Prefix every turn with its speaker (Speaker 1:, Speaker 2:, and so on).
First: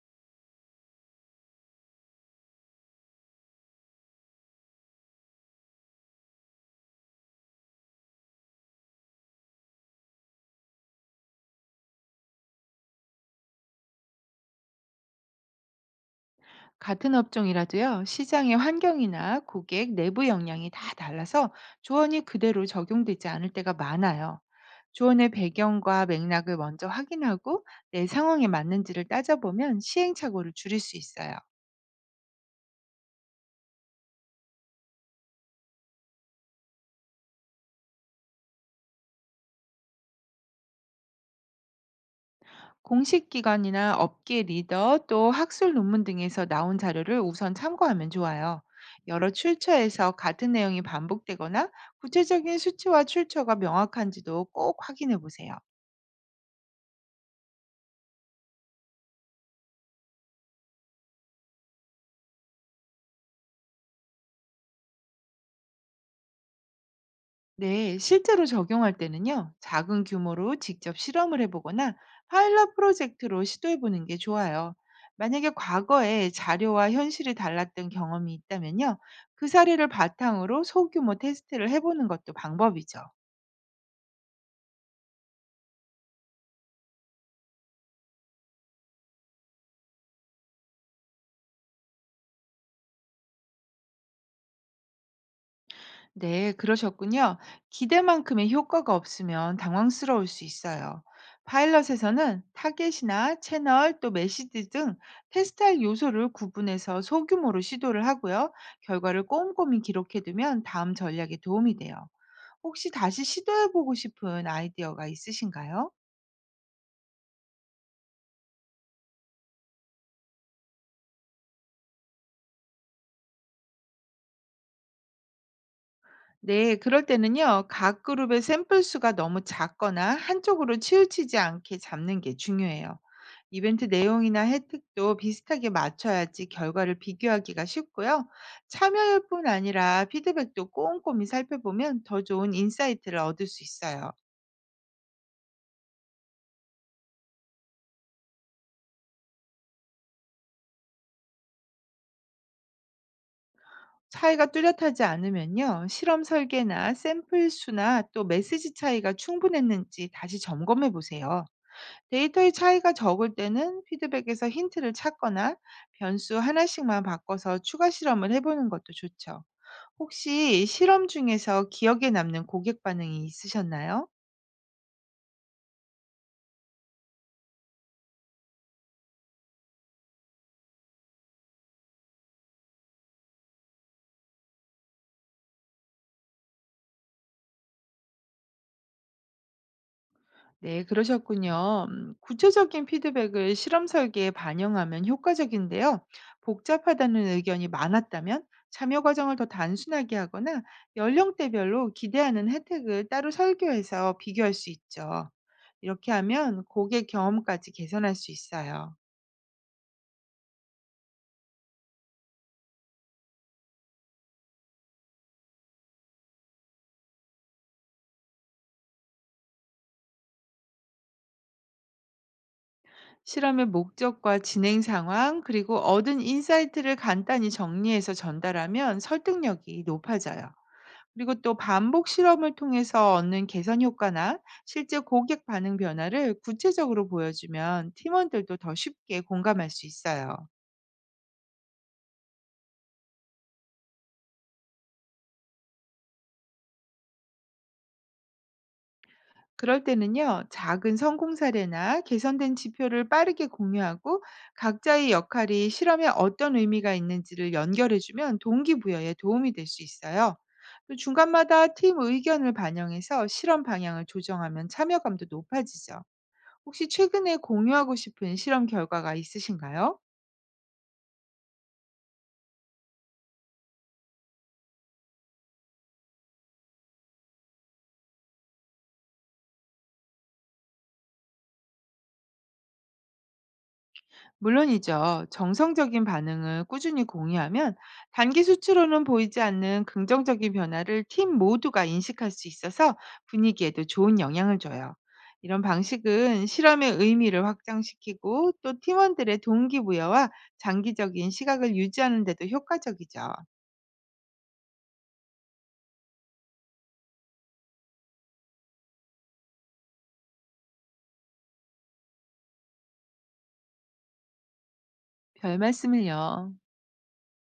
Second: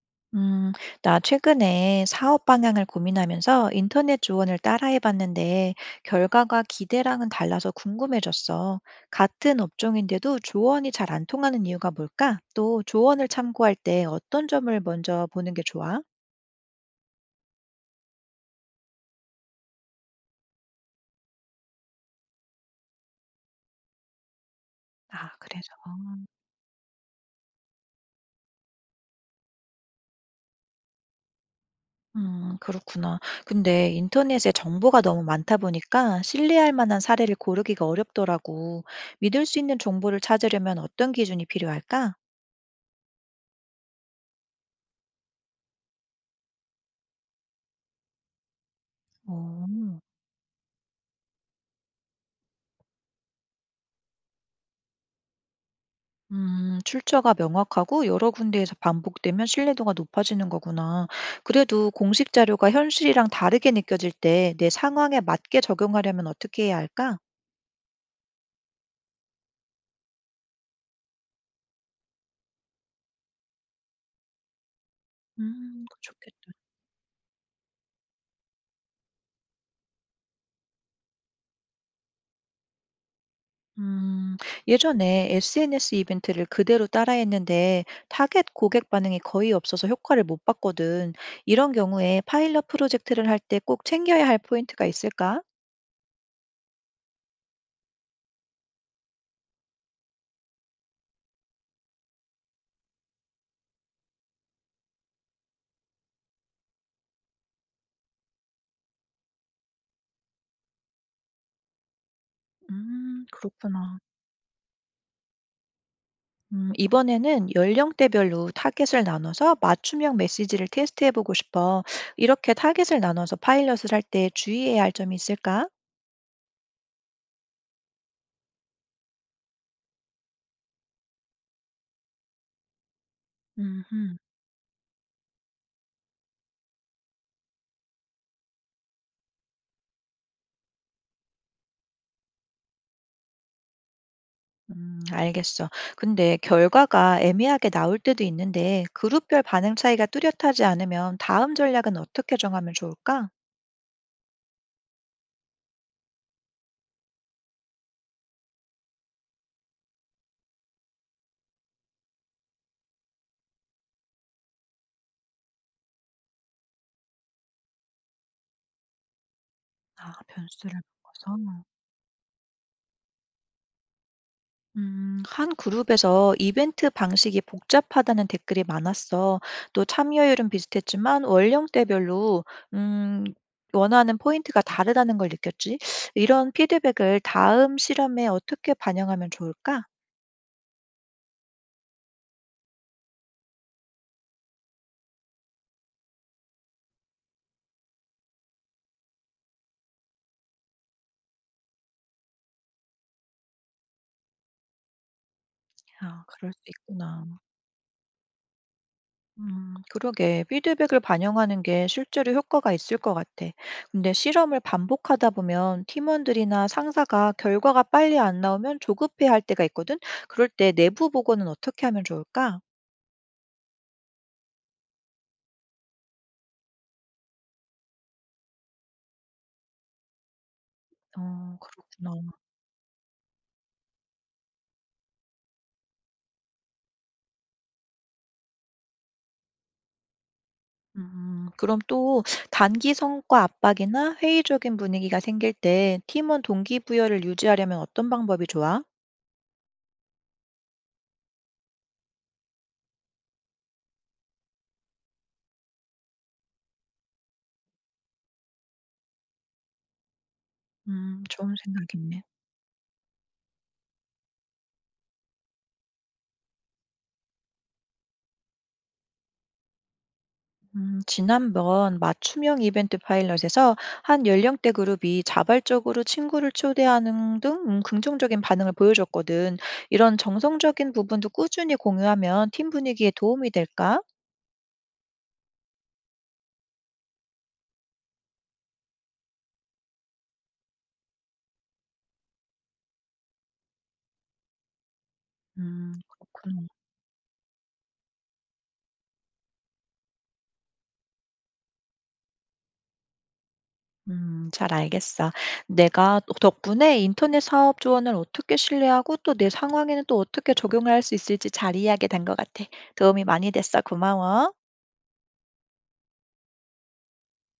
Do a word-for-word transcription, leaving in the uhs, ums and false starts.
Speaker 1: 음, 나 최근에 사업 방향을 고민하면서 인터넷 조언을 따라해봤는데 결과가 기대랑은 달라서 궁금해졌어. 같은 업종인데도 조언이 잘 안 통하는 이유가 뭘까? 또 조언을 참고할 때 어떤 점을 먼저 보는 게 좋아?
Speaker 2: 같은 업종이라도요, 시장의 환경이나 고객 내부 역량이 다 달라서 조언이 그대로 적용되지 않을 때가 많아요. 조언의
Speaker 1: 아, 그래서.
Speaker 2: 배경과 맥락을 먼저 확인하고 내 상황에 맞는지를 따져보면 시행착오를 줄일 수 있어요.
Speaker 1: 음, 그렇구나. 근데 인터넷에 정보가 너무 많다 보니까 신뢰할 만한 사례를 고르기가 어렵더라고. 믿을 수 있는 정보를 찾으려면 어떤 기준이 필요할까?
Speaker 2: 공식 기관이나 업계 리더 또 학술 논문 등에서 나온 자료를 우선 참고하면 좋아요. 여러
Speaker 1: 오.
Speaker 2: 출처에서 같은 내용이 반복되거나 구체적인 수치와 출처가 명확한지도 꼭 확인해 보세요.
Speaker 1: 음, 출처가 명확하고 여러 군데에서 반복되면 신뢰도가 높아지는 거구나. 그래도 공식 자료가 현실이랑 다르게 느껴질 때 내 상황에 맞게 적용하려면 어떻게 해야 할까?
Speaker 2: 네, 실제로 적용할 때는요, 작은 규모로 직접 실험을 해보거나 파일럿 프로젝트로 시도해보는 게 좋아요. 만약에
Speaker 1: 음, 그거
Speaker 2: 과거에
Speaker 1: 좋겠다.
Speaker 2: 자료와 현실이 달랐던 경험이 있다면요, 그 사례를 바탕으로 소규모 테스트를 해보는 것도 방법이죠.
Speaker 1: 음, 예전에 에스엔에스 이벤트를 그대로 따라했는데 타겟 고객 반응이 거의 없어서 효과를 못 봤거든. 이런 경우에 파일럿 프로젝트를 할 때 꼭 챙겨야 할 포인트가 있을까?
Speaker 2: 네, 그러셨군요. 기대만큼의 효과가 없으면 당황스러울 수 있어요. 파일럿에서는 타겟이나 채널 또 메시지 등 테스트할 요소를 구분해서 소규모로 시도를 하고요. 결과를 꼼꼼히 기록해두면 다음 전략에 도움이 돼요. 혹시 다시
Speaker 1: 음,
Speaker 2: 시도해보고
Speaker 1: 그렇구나.
Speaker 2: 싶은 아이디어가 있으신가요?
Speaker 1: 음, 이번에는 연령대별로 타겟을 나눠서 맞춤형 메시지를 테스트해보고 싶어. 이렇게 타겟을 나눠서 파일럿을 할 때 주의해야 할 점이 있을까?
Speaker 2: 네, 그럴 때는요, 각 그룹의 샘플 수가 너무 작거나 한쪽으로 치우치지 않게 잡는 게 중요해요. 이벤트
Speaker 1: 음흠.
Speaker 2: 내용이나 혜택도 비슷하게 맞춰야지 결과를 비교하기가 쉽고요. 참여일 뿐 아니라 피드백도 꼼꼼히 살펴보면 더 좋은 인사이트를 얻을 수 있어요.
Speaker 1: 음, 알겠어. 근데 결과가 애매하게 나올 때도 있는데 그룹별 반응 차이가 뚜렷하지 않으면 다음 전략은 어떻게 정하면 좋을까?
Speaker 2: 차이가 뚜렷하지 않으면요, 실험 설계나 샘플 수나 또 메시지 차이가 충분했는지 다시 점검해 보세요. 데이터의 차이가 적을 때는 피드백에서 힌트를 찾거나 변수 하나씩만 바꿔서 추가 실험을 해보는 것도 좋죠.
Speaker 1: 아,
Speaker 2: 혹시
Speaker 1: 변수를
Speaker 2: 실험
Speaker 1: 바꿔서.
Speaker 2: 중에서 기억에 남는 고객 반응이 있으셨나요?
Speaker 1: 음, 한 그룹에서 이벤트 방식이 복잡하다는 댓글이 많았어. 또 참여율은 비슷했지만 연령대별로 음, 원하는 포인트가 다르다는 걸 느꼈지. 이런 피드백을 다음 실험에 어떻게 반영하면 좋을까?
Speaker 2: 네, 그러셨군요. 음, 구체적인 피드백을 실험 설계에 반영하면 효과적인데요. 복잡하다는 의견이 많았다면 참여 과정을 더 단순하게 하거나 연령대별로 기대하는 혜택을 따로 설계해서 비교할 수 있죠. 이렇게
Speaker 1: 아, 그럴 수
Speaker 2: 하면 고객
Speaker 1: 있구나.
Speaker 2: 경험까지 개선할 수 있어요.
Speaker 1: 음, 그러게. 피드백을 반영하는 게 실제로 효과가 있을 것 같아. 근데 실험을 반복하다 보면 팀원들이나 상사가 결과가 빨리 안 나오면 조급해 할 때가 있거든? 그럴 때 내부 보고는 어떻게 하면 좋을까?
Speaker 2: 실험의 목적과 진행 상황, 그리고 얻은 인사이트를 간단히 정리해서 전달하면 설득력이 높아져요. 그리고 또
Speaker 1: 어,
Speaker 2: 반복
Speaker 1: 그렇구나.
Speaker 2: 실험을 통해서 얻는 개선 효과나 실제 고객 반응 변화를 구체적으로 보여주면 팀원들도 더 쉽게 공감할 수 있어요.
Speaker 1: 음, 그럼 또 단기 성과 압박이나 회의적인 분위기가 생길 때 팀원 동기부여를 유지하려면 어떤 방법이 좋아?
Speaker 2: 그럴 때는요, 작은 성공 사례나 개선된 지표를 빠르게 공유하고 각자의 역할이 실험에 어떤 의미가 있는지를 연결해주면 동기부여에 도움이 될 수 있어요. 또
Speaker 1: 음, 좋은
Speaker 2: 중간마다 팀
Speaker 1: 생각이네.
Speaker 2: 의견을 반영해서 실험 방향을 조정하면 참여감도 높아지죠. 혹시 최근에 공유하고 싶은 실험 결과가 있으신가요?
Speaker 1: 음, 지난번 맞춤형 이벤트 파일럿에서 한 연령대 그룹이 자발적으로 친구를 초대하는 등 음, 긍정적인 반응을 보여줬거든. 이런 정성적인 부분도 꾸준히 공유하면 팀 분위기에 도움이 될까?
Speaker 2: 물론이죠. 정성적인 반응을 꾸준히 공유하면 단기 수치로는 보이지 않는 긍정적인 변화를 팀 모두가 인식할 수 있어서 분위기에도 좋은 영향을 줘요. 이런
Speaker 1: 음,
Speaker 2: 방식은
Speaker 1: 그렇구나.
Speaker 2: 실험의 의미를 확장시키고 또 팀원들의 동기부여와 장기적인 시각을 유지하는 데도 효과적이죠.
Speaker 1: 음, 잘 알겠어. 내가 또- 덕분에 인터넷 사업 조언을 어떻게 신뢰하고 또 내 상황에는 또 어떻게 적용을 할 수 있을지 잘 이해하게 된 것 같아. 도움이 많이 됐어. 고마워.
Speaker 2: 별 말씀을요.